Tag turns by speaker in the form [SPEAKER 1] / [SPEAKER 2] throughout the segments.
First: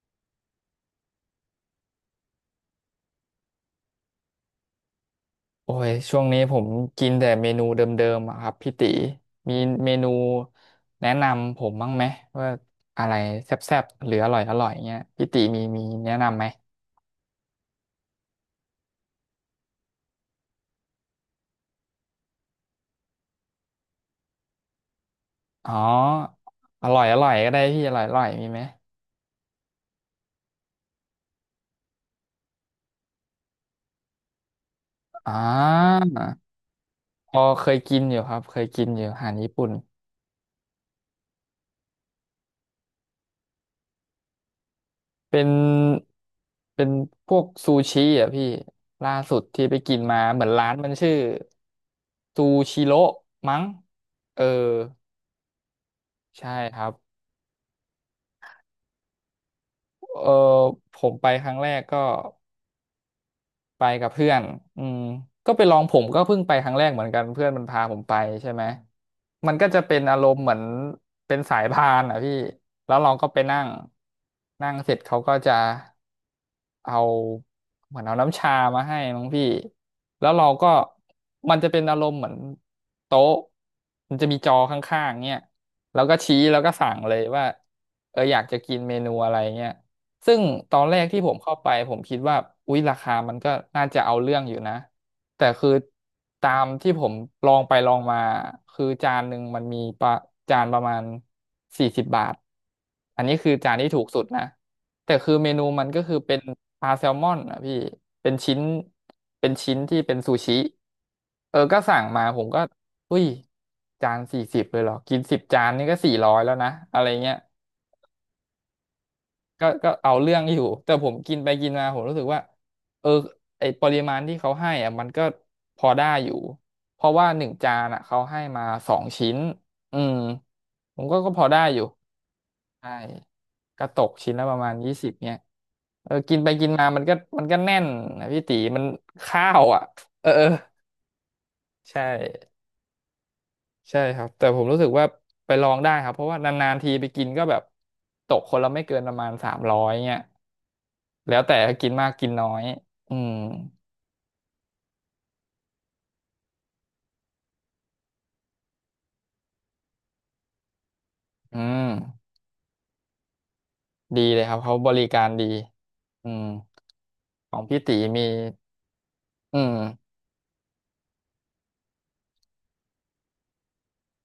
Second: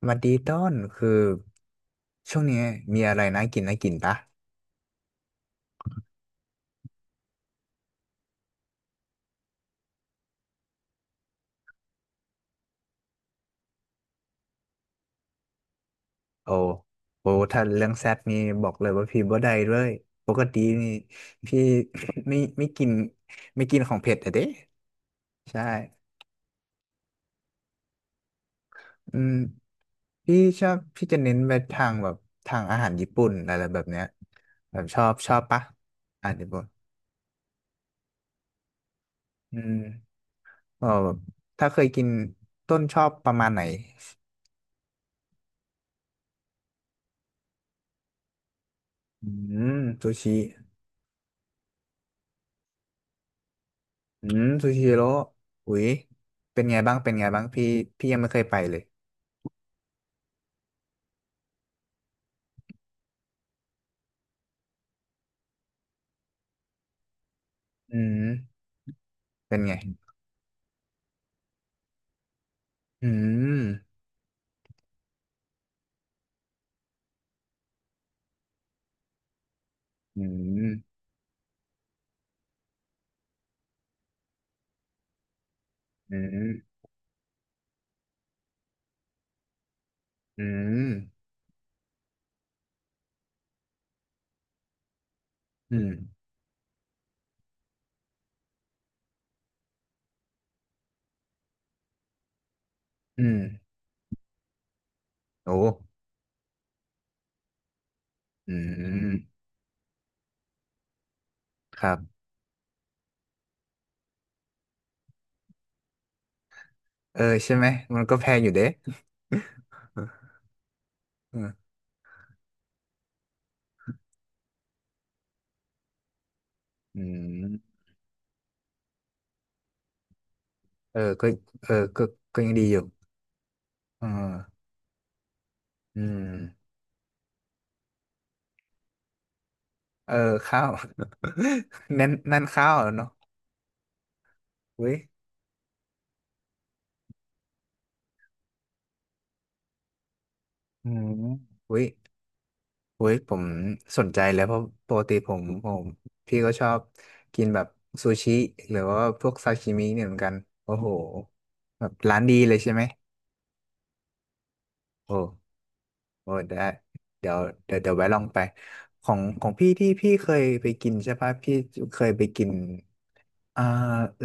[SPEAKER 1] สวัสดีต้นคือช่วงนี้มีอะไรน่ากินปะ
[SPEAKER 2] โอ้ยช่วงนี้ผมกินแต่เมนูเดิมๆอะครับพี่ติมีเมนูแนะนำผมบ้างไหมว่าอะไรแซ่บๆหรืออร่อยอร่อยเงี้ยพี่ติมีแนะนำไหม
[SPEAKER 1] โอ้โอถ้าเรื่องแซดนี่บอกเลยว่าพี่บ่ได้เลยปกตินี่พี่ ไม่กินไม่กินของเผ็ดอะเด้ใช่
[SPEAKER 2] อ๋ออร่อยอร่อยก็ได้พี่อร่อยอร่อยมีไหม
[SPEAKER 1] อืมพี่ชอบพี่จะเน้นไปทางแบบทางอาหารญี่ปุ่นอะไรแบบเนี้ยแบบชอบช
[SPEAKER 2] อ่
[SPEAKER 1] อบปะ
[SPEAKER 2] า
[SPEAKER 1] อาหารญี่ปุ่น
[SPEAKER 2] พอเคยกินอยู่ครับเคยกินอยู่อาหารญี่
[SPEAKER 1] อื
[SPEAKER 2] ปุ่น
[SPEAKER 1] มก็แบบถ้าเคยกินต้นชอบประมาณไหน
[SPEAKER 2] เป็นเป็นพวกซูชิอ่ะพี่ล่า
[SPEAKER 1] อื
[SPEAKER 2] สุดที่ไป
[SPEAKER 1] ม
[SPEAKER 2] กิน
[SPEAKER 1] ซู
[SPEAKER 2] มา
[SPEAKER 1] ชิ
[SPEAKER 2] เหมือนร้านมันชื่อซูชิโร่มั้ง
[SPEAKER 1] อื
[SPEAKER 2] เอ
[SPEAKER 1] ม
[SPEAKER 2] อ
[SPEAKER 1] ซูชิโร่อุ้ย
[SPEAKER 2] ใช่
[SPEAKER 1] เป็นไง
[SPEAKER 2] ครับ
[SPEAKER 1] บ้างเป็นไงบ้างพี่พี่ยังไม่เคยไปเลย
[SPEAKER 2] เออผมไปครั้งแรกก็ไปกับเพื่อนอืมก็ไปลองผมก็เพิ่งไปครั้งแรกเหมือนกันเพื่อนมันพาผ
[SPEAKER 1] อื
[SPEAKER 2] มไป
[SPEAKER 1] ม
[SPEAKER 2] ใช่ไหมมัน
[SPEAKER 1] เป็น
[SPEAKER 2] ก็
[SPEAKER 1] ไง
[SPEAKER 2] จะเป็นอารมณ์เหมือนเป็นสายพานอ่ะพี่แล้ว
[SPEAKER 1] อื
[SPEAKER 2] เราก็ไป
[SPEAKER 1] ม
[SPEAKER 2] นั่งนั่งเสร็จเขาก็จะเอาเหมือนเอาน้ำชามาให้น้องพี่
[SPEAKER 1] อื
[SPEAKER 2] แล้วเราก็
[SPEAKER 1] ม
[SPEAKER 2] มันจะเป็นอารมณ์เหมือนโต๊ะมันจะมีจอข้างๆเนี่ยแล้ว
[SPEAKER 1] อื
[SPEAKER 2] ก็ชี้แล้วก็
[SPEAKER 1] ม
[SPEAKER 2] สั่งเลยว่าเอออยากจะกินเมนูอะไรเงี้ย ซึ่ง
[SPEAKER 1] อื
[SPEAKER 2] ตอ
[SPEAKER 1] ม
[SPEAKER 2] นแรกที่ผมเข้าไปผมคิดว่าอุ๊ยราคามันก็น่าจะเอาเรื่องอยู่นะแต่คือ
[SPEAKER 1] อืม
[SPEAKER 2] ตามที่ผมลองไปลองมาคือจานหนึ่งมันมีประจานประมาณ40 บาทอั
[SPEAKER 1] อื
[SPEAKER 2] นนี้
[SPEAKER 1] ม
[SPEAKER 2] คือจานที่ถูกสุดนะแต่คือเม
[SPEAKER 1] โอ้
[SPEAKER 2] นูมันก็คือเป็นปลาแซลมอนอ่ะพี่เป็น
[SPEAKER 1] อื
[SPEAKER 2] ชิ้น
[SPEAKER 1] ม
[SPEAKER 2] เป็นชิ้นที่เป็นซูชิเออ
[SPEAKER 1] ค
[SPEAKER 2] ก็
[SPEAKER 1] รั
[SPEAKER 2] สั่ง
[SPEAKER 1] บ
[SPEAKER 2] มาผมก็อุ้ยจานสี่สิบเลยเหรอกิน10 จานนี่ก็400แล้วนะอะไร
[SPEAKER 1] เออ
[SPEAKER 2] เงี้ย
[SPEAKER 1] ใช่ไหมมันก็แพงอยู่เด้
[SPEAKER 2] ก็เอาเรื่องอยู่แต่ผม กิ
[SPEAKER 1] อื
[SPEAKER 2] นไป
[SPEAKER 1] ม
[SPEAKER 2] กินมาผมรู้สึกว่าเออไอปริมาณที่เขาให้อ่ะมันก็พอได้อยู่
[SPEAKER 1] อื
[SPEAKER 2] เพราะว่าหนึ่งจา
[SPEAKER 1] ม
[SPEAKER 2] นอ่ะเขาให้มาสองชิ้นอืม
[SPEAKER 1] เอ
[SPEAKER 2] ผ
[SPEAKER 1] อ
[SPEAKER 2] มก็
[SPEAKER 1] ก็
[SPEAKER 2] ก็พอได้
[SPEAKER 1] เออ
[SPEAKER 2] อยู่
[SPEAKER 1] ก็ก็ยังดีอยู่
[SPEAKER 2] ใช่ก็ต
[SPEAKER 1] เอ
[SPEAKER 2] กชิ้นละป
[SPEAKER 1] อ
[SPEAKER 2] ระมาณ20เนี่ย
[SPEAKER 1] อื
[SPEAKER 2] เออ
[SPEAKER 1] ม
[SPEAKER 2] กินไปกินมามันก็แน่นนะพี่ตีมันข้าวอ่ะ
[SPEAKER 1] เออ
[SPEAKER 2] เออเออ
[SPEAKER 1] ข้าว
[SPEAKER 2] ใช่
[SPEAKER 1] นั่นข้าวเหรอเนาะ
[SPEAKER 2] ใช่ครับแต่ผมรู้สึ
[SPEAKER 1] อุ้
[SPEAKER 2] ก
[SPEAKER 1] ย
[SPEAKER 2] ว่าไปลองได้ครับเพราะว่านานๆทีไปกินก็แบบตกคนละไม่เกินประมาณ300เนี่ย
[SPEAKER 1] อืม
[SPEAKER 2] แล้วแต่
[SPEAKER 1] อุ้ย
[SPEAKER 2] กินมากกินน้อย
[SPEAKER 1] เว้
[SPEAKER 2] อื
[SPEAKER 1] ย
[SPEAKER 2] ม
[SPEAKER 1] สนใจเลยเพราะปกติผมพี่ก็ชอบกินแบบซูชิหรือว่าพวกซาชิมิเนี่ยเหมือนกันโอ้โห
[SPEAKER 2] อื
[SPEAKER 1] แบบ
[SPEAKER 2] ม
[SPEAKER 1] ร้านดีเลยใช่ไหม
[SPEAKER 2] ดีเลยครับเขาบริ
[SPEAKER 1] โอ้
[SPEAKER 2] การดีอื
[SPEAKER 1] โอ้
[SPEAKER 2] ม
[SPEAKER 1] ได้เดี๋ยว
[SPEAKER 2] ของ
[SPEAKER 1] เดี๋ยว
[SPEAKER 2] พี่
[SPEAKER 1] เดี๋ยว
[SPEAKER 2] ตี
[SPEAKER 1] แวะลอง
[SPEAKER 2] มี
[SPEAKER 1] ไปของ
[SPEAKER 2] อื
[SPEAKER 1] พี่ที่
[SPEAKER 2] ม
[SPEAKER 1] พี่เคยไปกินใช่ปะพี่เคยไปกินอ่า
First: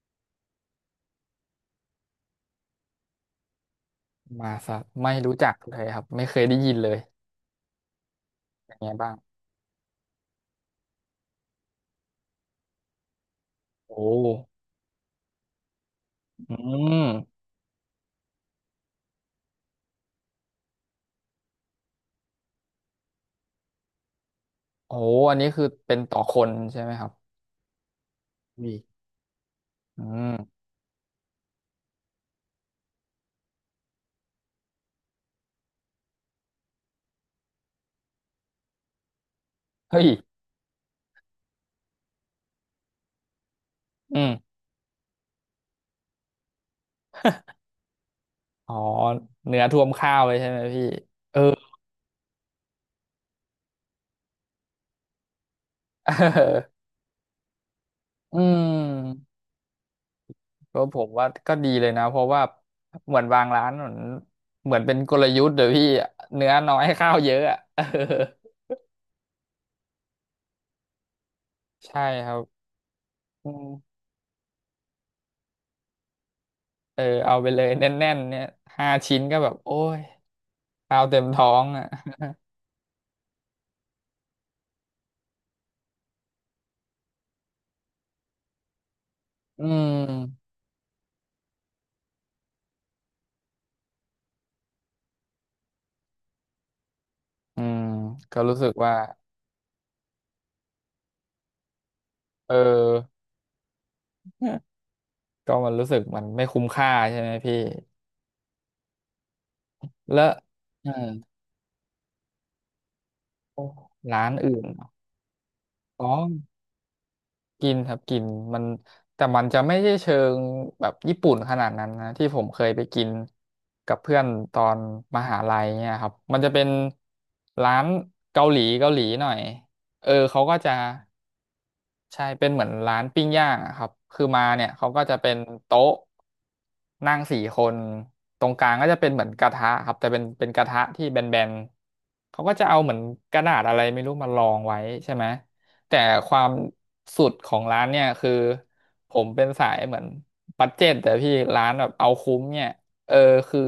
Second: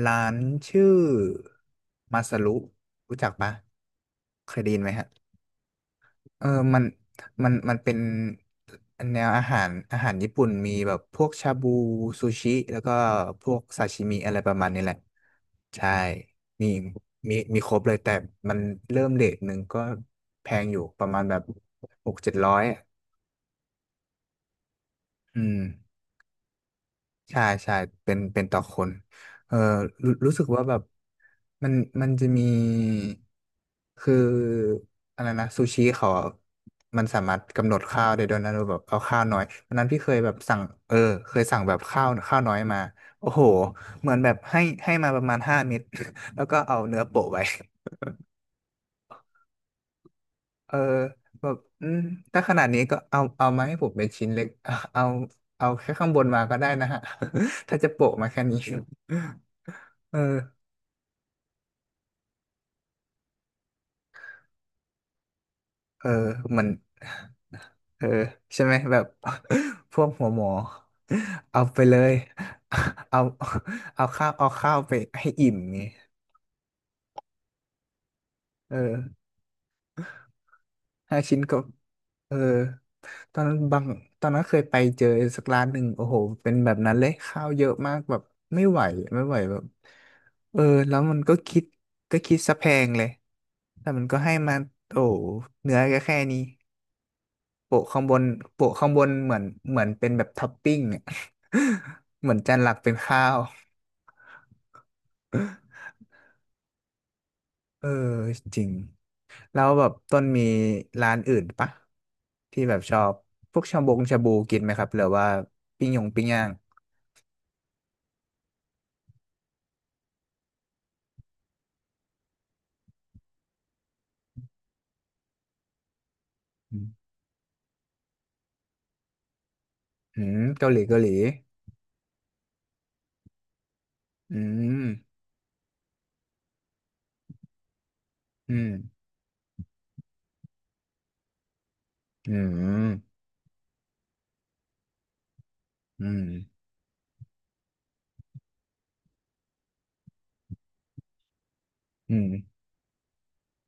[SPEAKER 1] ร้านชื่อมาซารุรู้จักปะ
[SPEAKER 2] มา
[SPEAKER 1] เคยได้
[SPEAKER 2] สั
[SPEAKER 1] ยิน
[SPEAKER 2] ต
[SPEAKER 1] ไหม
[SPEAKER 2] ว์
[SPEAKER 1] ฮะ
[SPEAKER 2] ไม่รู้จักเลยครับไม่เคย
[SPEAKER 1] เออ
[SPEAKER 2] ได้ยิน
[SPEAKER 1] มัน
[SPEAKER 2] เลย
[SPEAKER 1] มันเป็น
[SPEAKER 2] อย่างเงี้ยบ้าง
[SPEAKER 1] แนวอาหารญี่ปุ่นมีแบบพวกชาบูซูชิ แล้วก็พวกซาชิ
[SPEAKER 2] โอ้
[SPEAKER 1] มิอะไรประมาณนี้แหละ ใช่
[SPEAKER 2] อื
[SPEAKER 1] มีมี
[SPEAKER 2] ม
[SPEAKER 1] มีครบเลยแต่มันเริ่มเรทหนึ่งก็แพงอยู่ประมาณแบบหกเจ็ดร้อย
[SPEAKER 2] โอ้อัน
[SPEAKER 1] อื
[SPEAKER 2] นี้
[SPEAKER 1] ม
[SPEAKER 2] คือเป็นต่อคนใช่ไหมครับ
[SPEAKER 1] ใช่เป็นต่อ
[SPEAKER 2] วี
[SPEAKER 1] คนเออ
[SPEAKER 2] อื
[SPEAKER 1] รู้สึกว่า
[SPEAKER 2] ม
[SPEAKER 1] แบบมันมันจะมีคืออะไรนะซูชิเขาอะมันสามารถกำหนดข้าวได้ด้วยนะเราแบบเอาข้าวน้อยวันนั้นพี่
[SPEAKER 2] เฮ้ย
[SPEAKER 1] เคยแบบสั่งเออเคยสั่งแบบข้าวน้อยมาโอ้โหเหมือ
[SPEAKER 2] อื
[SPEAKER 1] นแบบ
[SPEAKER 2] ม
[SPEAKER 1] ให้มาประมาณห้าเม็ด แล้วก็เอาเนื้อโปะไว้
[SPEAKER 2] อ๋อเนื้อท่วมข้าวเลยใช่ไหม
[SPEAKER 1] เออ
[SPEAKER 2] พี่เออ
[SPEAKER 1] แบบอืมถ้าขนาดนี้ก็เอามาให้ผมเป็นชิ้นเล็กเอาเอาแค่ข้างบนมาก็ได้ นะฮะ ถ้าจะโปะมา
[SPEAKER 2] อื
[SPEAKER 1] แค่นี้
[SPEAKER 2] ม
[SPEAKER 1] เออ
[SPEAKER 2] ก็ผมว่าก็ดีเลยนะเพราะว่าเหมือนบางร้านเหมือนเหมือนเป็นกลยุทธ์เดี๋ยวพี่
[SPEAKER 1] เออ
[SPEAKER 2] เนื้อ
[SPEAKER 1] เหมือน
[SPEAKER 2] น้อยข้าวเยอะอะ เออ
[SPEAKER 1] เออใช่ไหมแบบ พวกหัวหมอเอาไปเล
[SPEAKER 2] ใช่
[SPEAKER 1] ย
[SPEAKER 2] ครับ
[SPEAKER 1] เอา
[SPEAKER 2] อืม
[SPEAKER 1] เอาข้าวเอาข้าวไปให้อิ่มไง
[SPEAKER 2] เออเอาไปเลยแน่นๆเนี่ย
[SPEAKER 1] เอ
[SPEAKER 2] ห้าชิ้
[SPEAKER 1] อ
[SPEAKER 2] นก็แบบโอ้ยข้าว
[SPEAKER 1] ห้า
[SPEAKER 2] เต็ม
[SPEAKER 1] ชิ้น
[SPEAKER 2] ท้อ
[SPEAKER 1] ก็
[SPEAKER 2] งอ่ะ
[SPEAKER 1] เออตอนนั้นบางตอนนั้นเคยไปเจอสักร้านหนึ่งโอ้โหเป็นแบบนั้นเลยข้าวเยอะมากแบบไม่ไหวไม่ไหวแบบ
[SPEAKER 2] อืม
[SPEAKER 1] เออแล้วมันก็คิดก็คิดซะแพงเลยแต่มันก็ให้มาโอ้โหเนื้อก็แค่นี้
[SPEAKER 2] อืม
[SPEAKER 1] โปะข้างบน
[SPEAKER 2] ก็รู้สึ
[SPEAKER 1] โปะ
[SPEAKER 2] ก
[SPEAKER 1] ข้าง
[SPEAKER 2] ว่า
[SPEAKER 1] บนเหมือนเหมือนเป็นแบบท็อปปิ้งเน เหมือน
[SPEAKER 2] เอ
[SPEAKER 1] จานหลักเป็น
[SPEAKER 2] อ
[SPEAKER 1] ข้าว
[SPEAKER 2] ก็มันรู้สึกมันไม่คุ้มค่าใช่ไหมพี่
[SPEAKER 1] เออจริงแล้วแบบต้
[SPEAKER 2] แล้
[SPEAKER 1] น
[SPEAKER 2] ว
[SPEAKER 1] มี
[SPEAKER 2] เออ
[SPEAKER 1] ร้านอื่นปะที่แบบชอบพวกชาบงชา
[SPEAKER 2] ร้า
[SPEAKER 1] บู
[SPEAKER 2] น
[SPEAKER 1] กิ
[SPEAKER 2] อื่
[SPEAKER 1] น
[SPEAKER 2] น
[SPEAKER 1] ไหม
[SPEAKER 2] เห
[SPEAKER 1] ค
[SPEAKER 2] ร
[SPEAKER 1] รั
[SPEAKER 2] อ
[SPEAKER 1] บหรือว่าปิ้งย
[SPEAKER 2] อ๋อ
[SPEAKER 1] งปิ้งย่าง
[SPEAKER 2] กินครับกินมันแต่มันจะไม่ใช่เชิงแบบญี่ปุ่นขนาดนั้นนะที่ผมเคยไปกินกับเพื่อนตอนมหาลัยเนี่ยครับมันจะเป็น
[SPEAKER 1] อืม
[SPEAKER 2] ร้านเกาหลีเกาหลีหน่อยเออ
[SPEAKER 1] อืม
[SPEAKER 2] เขาก็
[SPEAKER 1] เกา
[SPEAKER 2] จะ
[SPEAKER 1] หลีเกาหลี
[SPEAKER 2] ใช่เป็นเหมือนร้านปิ้งย่างอะครับคือ
[SPEAKER 1] อื
[SPEAKER 2] มาเนี่ย
[SPEAKER 1] ม
[SPEAKER 2] เขาก็จะเป็นโต๊ะนั่งสี่คนตรง
[SPEAKER 1] อื
[SPEAKER 2] ก
[SPEAKER 1] ม
[SPEAKER 2] ลางก็จะเป็นเหมือนกระทะครับแต่เป็นกระทะที่แบน
[SPEAKER 1] อื
[SPEAKER 2] ๆเขาก็จะเอาเหมือน
[SPEAKER 1] ม
[SPEAKER 2] กระดาษอะไรไม่รู้มารองไว้ใช่ไหมแต่
[SPEAKER 1] อืม
[SPEAKER 2] ความสุดของร้านเนี่ยคือผมเป็นสายเหมือนบัดเจ็ตแต่พี่ร้านแบบเอา
[SPEAKER 1] อืม
[SPEAKER 2] คุ้มเนี่ยเออคือ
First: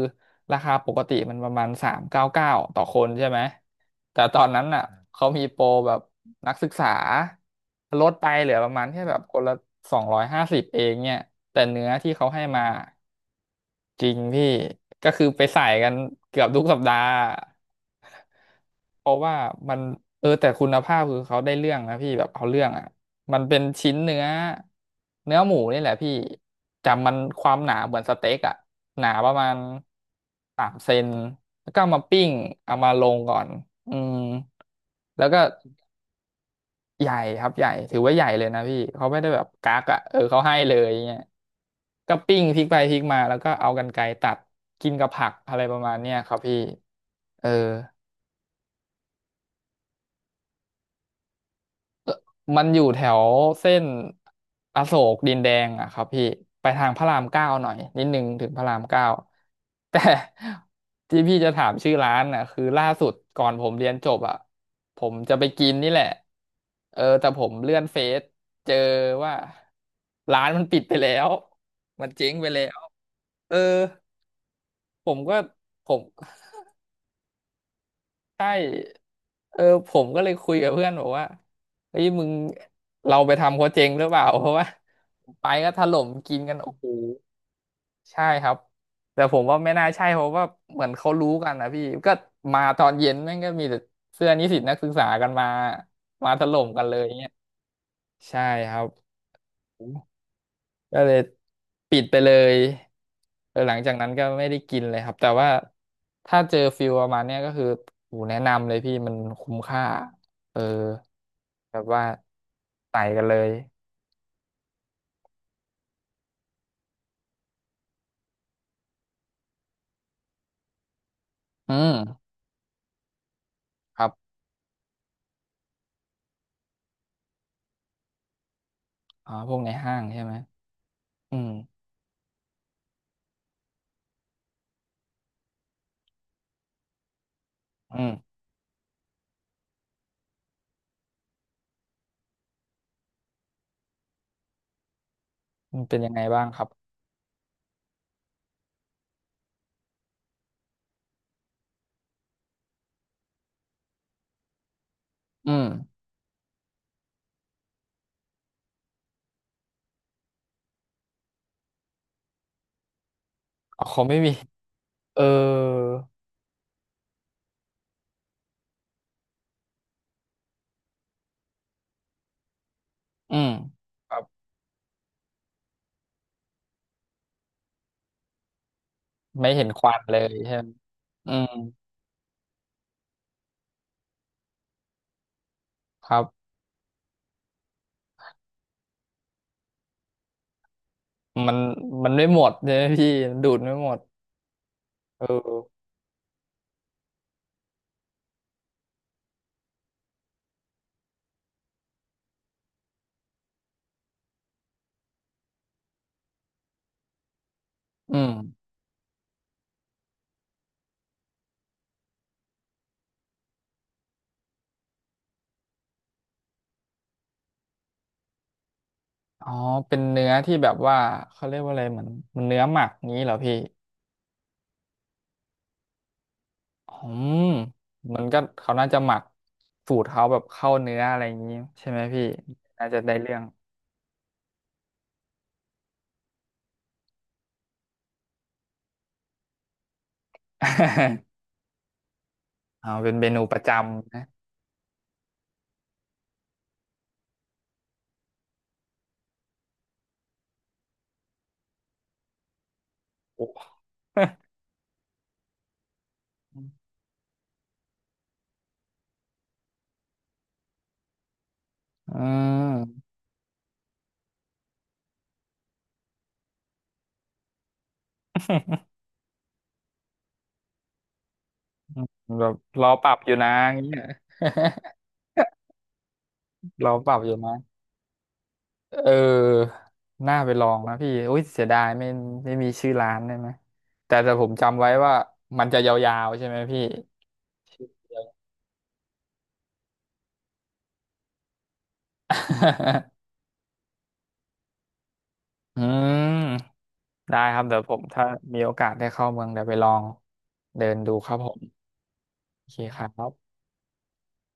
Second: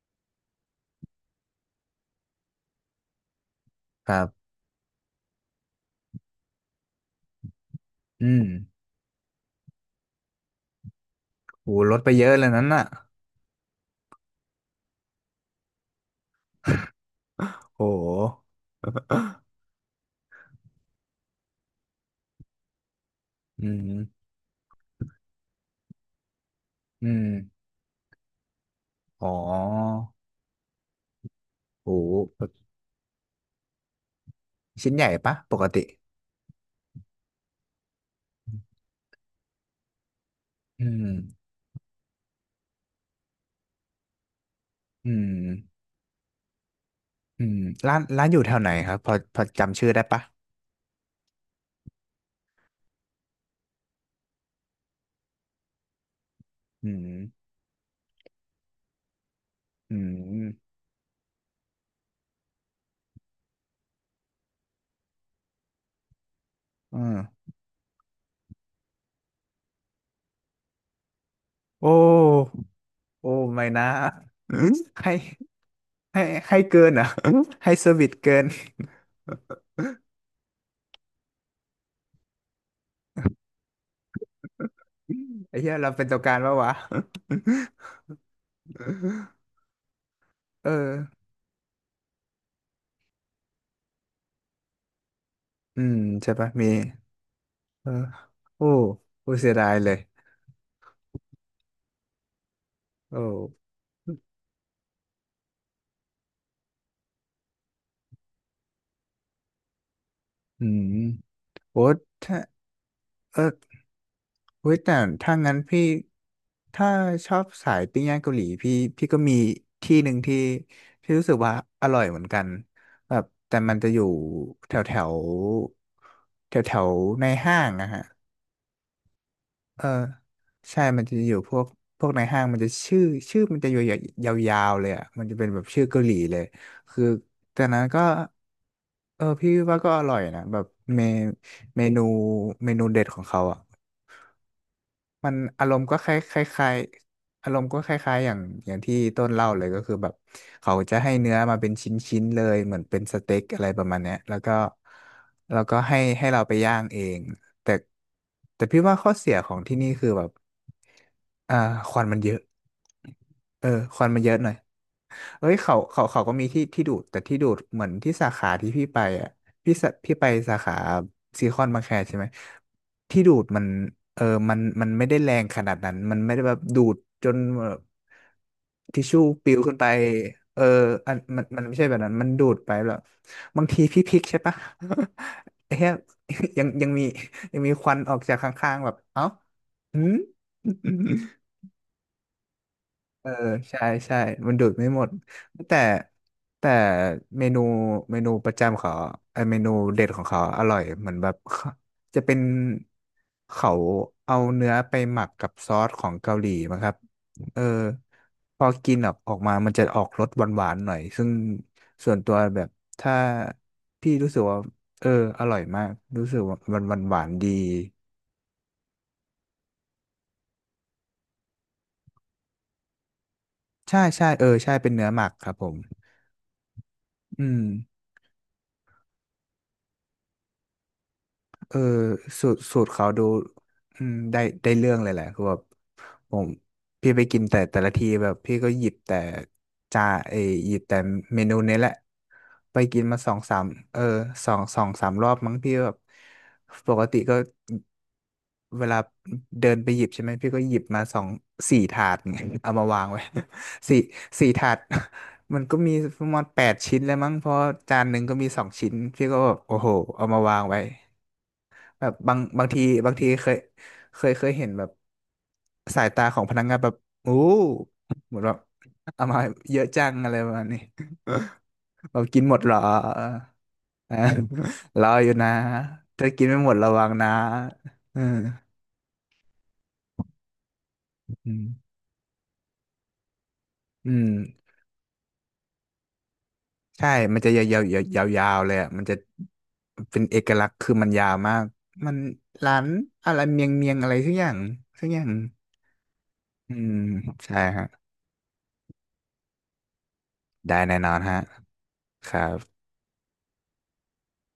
[SPEAKER 2] ราคาปกติมันประมาณ399ต่อคนใช่ไหม
[SPEAKER 1] ค
[SPEAKER 2] แต่
[SPEAKER 1] รั
[SPEAKER 2] ตอน
[SPEAKER 1] บ
[SPEAKER 2] นั้นอ่ะเขามีโปรแบบ นักศึกษาลดไป
[SPEAKER 1] อืม
[SPEAKER 2] เหลือประมาณแค่แบบคนละ250เองเนี่ยแต่เนื้
[SPEAKER 1] โห
[SPEAKER 2] อ
[SPEAKER 1] ลดไป
[SPEAKER 2] ที่
[SPEAKER 1] เย
[SPEAKER 2] เขา
[SPEAKER 1] อะ
[SPEAKER 2] ให้
[SPEAKER 1] เลย
[SPEAKER 2] มา
[SPEAKER 1] นั้นน่ะ
[SPEAKER 2] จริงพี่ก็คือไปใส่กันเกือบทุกสัปดาห์
[SPEAKER 1] โห
[SPEAKER 2] เพราะว่ามันเออแต่คุณภาพคือเขาได้เรื่องนะพี่แบบเอาเรื่องอ่ะมันเป็น
[SPEAKER 1] อื
[SPEAKER 2] ชิ้นเนื้
[SPEAKER 1] ม
[SPEAKER 2] อเนื้อหมูนี่แหละพี่จำ
[SPEAKER 1] อื
[SPEAKER 2] มัน
[SPEAKER 1] ม
[SPEAKER 2] ความหนาเหมือนสเต็กอ่ะหนา
[SPEAKER 1] อ๋
[SPEAKER 2] ประมาณ
[SPEAKER 1] อ
[SPEAKER 2] 3 เซนแล้วก็
[SPEAKER 1] โห
[SPEAKER 2] เอามาปิ้ง
[SPEAKER 1] แบบ
[SPEAKER 2] เอามาลงก่อนอืม
[SPEAKER 1] ชิ้นใหญ่
[SPEAKER 2] แล้ว
[SPEAKER 1] ปะ
[SPEAKER 2] ก็
[SPEAKER 1] ปกติ
[SPEAKER 2] ใหญ่ครับใหญ่ถือว่าใหญ่เลยนะพี่เขาไม่ได้แบบกักอ่ะเออเขาให้เล
[SPEAKER 1] อื
[SPEAKER 2] ย
[SPEAKER 1] ม
[SPEAKER 2] เงี้ยก็ปิ้งพลิกไปพลิกมาแล้วก็เอากรรไกรตัดกินกั
[SPEAKER 1] อื
[SPEAKER 2] บผักอะไรประ
[SPEAKER 1] ม
[SPEAKER 2] มาณเนี้ยครับพี่
[SPEAKER 1] อื
[SPEAKER 2] เออ
[SPEAKER 1] มร้านอยู่แถวไหนครับพอจำชื่อได้ปะ
[SPEAKER 2] มันอยู่แถวเส้นอโศกดินแดงอะครับพี่ไปทา
[SPEAKER 1] อื
[SPEAKER 2] งพ
[SPEAKER 1] ม
[SPEAKER 2] ระรามเก้าหน่อยนิดนึงถึงพระรามเก้า
[SPEAKER 1] อื
[SPEAKER 2] แต่
[SPEAKER 1] ม
[SPEAKER 2] ที่พี่จะถามชื่อร้านน่ะคือล่าสุดก่อนผมเรียนจบอะผมจะไปกินนี่แหละ
[SPEAKER 1] อื
[SPEAKER 2] เออแต่ผ
[SPEAKER 1] ม
[SPEAKER 2] มเลื่อนเฟซเจอว่าร้านมันปิดไปแล้ว
[SPEAKER 1] โอ
[SPEAKER 2] มันเจ๊งไป
[SPEAKER 1] ้
[SPEAKER 2] แล้ว
[SPEAKER 1] โอ้
[SPEAKER 2] เออ
[SPEAKER 1] ไม่นะ
[SPEAKER 2] ผ
[SPEAKER 1] ให้
[SPEAKER 2] มก็ผม
[SPEAKER 1] ให้ให้เกินเหรอ่ะให้เซอร์วิสเกิ
[SPEAKER 2] ใช
[SPEAKER 1] น
[SPEAKER 2] ่เออผมก็เลยคุยกับเพื่อนบอกว่าเฮ้ยมึงเราไปทำเขาเจ๊งหรือเปล่าเพราะว่าไป
[SPEAKER 1] ไอ้
[SPEAKER 2] ก็
[SPEAKER 1] เหี้ย
[SPEAKER 2] ถ
[SPEAKER 1] เรา
[SPEAKER 2] ล่
[SPEAKER 1] เป็น
[SPEAKER 2] ม
[SPEAKER 1] ตัวกา
[SPEAKER 2] กิ
[SPEAKER 1] ร
[SPEAKER 2] นกั
[SPEAKER 1] ปะ
[SPEAKER 2] น
[SPEAKER 1] วะ
[SPEAKER 2] โอ้โหใช่ครับ แต่ผม ว่าไม่น่าใช่เพราะว่า
[SPEAKER 1] เออ
[SPEAKER 2] เหมือนเขารู้กันนะพี่ ก็มาตอนเย็นแม่งก็มีแต่เสื้อนิสิตนักศึกษากันมา
[SPEAKER 1] อืมใช่
[SPEAKER 2] มาถ
[SPEAKER 1] ปะ
[SPEAKER 2] ล่
[SPEAKER 1] มี
[SPEAKER 2] มกันเลยเงี้ย
[SPEAKER 1] เออ
[SPEAKER 2] ใช่
[SPEAKER 1] โอ้
[SPEAKER 2] ครับ
[SPEAKER 1] โอ้เสียดายเลย
[SPEAKER 2] ก็เลยปิดไปเลย
[SPEAKER 1] โอ้
[SPEAKER 2] เออหลังจากนั้นก็ไม่ได้กินเลยครับแต่ว่าถ้าเจอฟิลประมาณเนี้ยก็คือโหแนะนำเลยพี่มันคุ้มค่าเออ
[SPEAKER 1] อืม
[SPEAKER 2] แบ
[SPEAKER 1] โอ้
[SPEAKER 2] บว่า
[SPEAKER 1] ถ้า
[SPEAKER 2] ไต่กันเล
[SPEAKER 1] เออ
[SPEAKER 2] ย
[SPEAKER 1] เฮ้ยแต่ถ้างั้นพี่ถ้าชอบสายปิ้งย่างเกาหลีพี่พี่ก็มีที่หนึ่งที่ที่รู้สึกว่า
[SPEAKER 2] อื
[SPEAKER 1] อร่อยเหมือน
[SPEAKER 2] ม
[SPEAKER 1] กันแบบแต่มันจะอ
[SPEAKER 2] ค
[SPEAKER 1] ยู่
[SPEAKER 2] รับ
[SPEAKER 1] แถวแถวแถวแถวๆในห้างนะฮะ
[SPEAKER 2] อ๋อพวกใน
[SPEAKER 1] เออ
[SPEAKER 2] ห้างใช่ไหม
[SPEAKER 1] ใช่มันจะอ
[SPEAKER 2] อื
[SPEAKER 1] ยู่
[SPEAKER 2] ม
[SPEAKER 1] พวกพวกในห้างมันจะชื่อชื่อมันจะยาวยาวๆเลยอ่ะมันจะเป็นแบบชื่อเกาหลีเลยคือแต่นั้น
[SPEAKER 2] อื
[SPEAKER 1] ก็
[SPEAKER 2] ม
[SPEAKER 1] เออพี่ว่าก็อร่อยนะแบบเมเมนูเมนูเด็ดของเขาอ่ะ มันอาร
[SPEAKER 2] มั
[SPEAKER 1] ม
[SPEAKER 2] น
[SPEAKER 1] ณ์ก็
[SPEAKER 2] เป็น
[SPEAKER 1] ค
[SPEAKER 2] ยัง
[SPEAKER 1] ล้าย
[SPEAKER 2] ไง
[SPEAKER 1] ค
[SPEAKER 2] บ้างครับ
[SPEAKER 1] ล้ายๆอารมณ์ก็คล้ายๆอย่างที่ต้นเล่าเลยก็คือแบบเขาจะให้เนื้อมาเป็นชิ้นๆเลยเหมือนเป็นสเต็กอะไรประมาณเนี้ยแล้วก็
[SPEAKER 2] อื
[SPEAKER 1] แล้ว
[SPEAKER 2] ม
[SPEAKER 1] ก็ให้เราไปย่างเองแต่แต่พี่ว่าข้อเสียของที่นี่คือแบบอ่าควันมันเยอะเออ
[SPEAKER 2] อ๋อ
[SPEAKER 1] ค
[SPEAKER 2] เขา
[SPEAKER 1] วัน
[SPEAKER 2] ไม่
[SPEAKER 1] มันเย
[SPEAKER 2] มี
[SPEAKER 1] อะหน่อย
[SPEAKER 2] เออ
[SPEAKER 1] เอ้ยเขาก็มีที่ที่ดูดแต่ที่ดูดเหมือนที่สาขาที่พี่ไปอ่ะพี่ไปสาขาซีคอนบางแคใช่ไหมที่ดู
[SPEAKER 2] อื
[SPEAKER 1] ด
[SPEAKER 2] ม
[SPEAKER 1] มัน
[SPEAKER 2] ครั
[SPEAKER 1] เอ
[SPEAKER 2] บ
[SPEAKER 1] อมันไม่ได้แรงขนาดนั้นมันไม่ได้แบบดูดจนแบบทิชชู่ป
[SPEAKER 2] ไม่
[SPEAKER 1] ลิว
[SPEAKER 2] เห็น
[SPEAKER 1] ขึ้น
[SPEAKER 2] ค
[SPEAKER 1] ไป
[SPEAKER 2] วันเลยใช่
[SPEAKER 1] เอ
[SPEAKER 2] ไห
[SPEAKER 1] อ
[SPEAKER 2] มอื
[SPEAKER 1] มัน
[SPEAKER 2] ม
[SPEAKER 1] มันไม่ใช่แบบนั้นมันดูดไปแบบบางทีพี่พลิกใช่ปะ ไอ้เหี้ย
[SPEAKER 2] ครับ
[SPEAKER 1] ยังยังมียังมีควันออกจากข้างๆแบบเอ้าหืม
[SPEAKER 2] มันมันไม่หมดใช่ไหมพี่
[SPEAKER 1] เออ
[SPEAKER 2] มันดูดไม่
[SPEAKER 1] ใช่
[SPEAKER 2] หมด
[SPEAKER 1] ใช่มันดูดไม่หมด
[SPEAKER 2] เออ
[SPEAKER 1] แต่แต่เมนูเมนูประจำเขาไออเมนูเด็ดของเขาอร่อยเหมือนแบบ เขาจะเป็นเขาเอาเนื้อไปหมักกับซอสของเกาหลีมั้งครับเออ
[SPEAKER 2] อืม
[SPEAKER 1] พอกินออกมามันจะออกรสหวานๆหน่อยซึ่งส่วนตัวแบบถ้าพี่รู้สึกว่าเอออร่อยมากรู้สึกว่ามันหวานๆดี
[SPEAKER 2] อ๋อเป็นเนื้อที่แบบว่าเขาเรียกว่าอะไรเหมือนมันเนื้อหมักงี้เหรอพี่
[SPEAKER 1] ใช่เออใช่เป็นเนื้อหมักครับผม
[SPEAKER 2] อืม
[SPEAKER 1] อืม
[SPEAKER 2] มันก็เขาน่าจะหมักสูตรเขาแบบเข้าเนื้ออะไรอย่างงี้
[SPEAKER 1] เออ
[SPEAKER 2] ใช่ไหมพี่
[SPEAKER 1] สูตรสูต
[SPEAKER 2] น่า
[SPEAKER 1] ร
[SPEAKER 2] จะ
[SPEAKER 1] เขา
[SPEAKER 2] ได้
[SPEAKER 1] ดู
[SPEAKER 2] เรื่อง
[SPEAKER 1] อืมได้เรื่องเลยแหละคือแบบผมพี่ไปกินแต่แต่ละทีแบบพี่ก็หยิบแต่จาเอยหยิบแต่เม นูนี้แหละไป
[SPEAKER 2] เอา
[SPEAKER 1] กิน
[SPEAKER 2] เป็น
[SPEAKER 1] มา
[SPEAKER 2] เม
[SPEAKER 1] สอง
[SPEAKER 2] นูป
[SPEAKER 1] สา
[SPEAKER 2] ระ
[SPEAKER 1] ม
[SPEAKER 2] จ
[SPEAKER 1] เออ
[SPEAKER 2] ำนะ
[SPEAKER 1] สองสามรอบมั้งพี่แบบปกติก็เวลาเดินไปหยิบใช่ไหมพี่ก็หยิบมาสองสี่ถาดไงเอามาวางไว้
[SPEAKER 2] โอ้
[SPEAKER 1] สี่สี่ถาด มันก็มีประมาณแปดชิ้น เลยมั้งเพราะจานหนึ่งก็มีสองชิ้นพี่ก็แบบโอ้โหเอามาวางไว้ แบบ
[SPEAKER 2] อื
[SPEAKER 1] บางบางทีบา
[SPEAKER 2] ม
[SPEAKER 1] งทีเคยเห็นแบบสายตาของพนักงานแบบโอ้เหมือนแบบเอามาเยอะจังอะไรประมาณนี้ แบบกิน
[SPEAKER 2] แบ
[SPEAKER 1] ห
[SPEAKER 2] บ
[SPEAKER 1] มดเหรอ
[SPEAKER 2] รอปรับอยู่นะอย่างเงี้ย
[SPEAKER 1] อ่ารออยู่นะถ้ากินไม่หมด
[SPEAKER 2] ร
[SPEAKER 1] ระ
[SPEAKER 2] อ
[SPEAKER 1] วั
[SPEAKER 2] ป
[SPEAKER 1] ง
[SPEAKER 2] รับ
[SPEAKER 1] นะ
[SPEAKER 2] อยู่นะ
[SPEAKER 1] เออ
[SPEAKER 2] เออน่าไปลองนะพี่อุ้ย
[SPEAKER 1] อื
[SPEAKER 2] เสียดาย
[SPEAKER 1] ม
[SPEAKER 2] ไม่มีชื่อร้านได้ไหม
[SPEAKER 1] อื
[SPEAKER 2] แต่
[SPEAKER 1] ม
[SPEAKER 2] แต่ผมจำไว้ว่ามันจะยาวๆใช่ไหมพี่
[SPEAKER 1] ใช่มันจะยาวเลยอ่ะมันจะเป็นเอกลักษณ์คือมันยาวมากมันร้าน อะไรเมียงอะไรสักอย่าง
[SPEAKER 2] อื
[SPEAKER 1] อื
[SPEAKER 2] ม
[SPEAKER 1] ม
[SPEAKER 2] ได้ค
[SPEAKER 1] ใช่
[SPEAKER 2] รับเดี๋ย
[SPEAKER 1] ฮะ
[SPEAKER 2] วผมถ้ามีโอกาสได้เข้าเมืองเดี๋ยวไปลอง
[SPEAKER 1] ได้
[SPEAKER 2] เดิน
[SPEAKER 1] แน่น
[SPEAKER 2] ดู
[SPEAKER 1] อน
[SPEAKER 2] ครับ
[SPEAKER 1] ฮะ
[SPEAKER 2] ผม
[SPEAKER 1] ครั
[SPEAKER 2] โอเค
[SPEAKER 1] บ
[SPEAKER 2] ครับ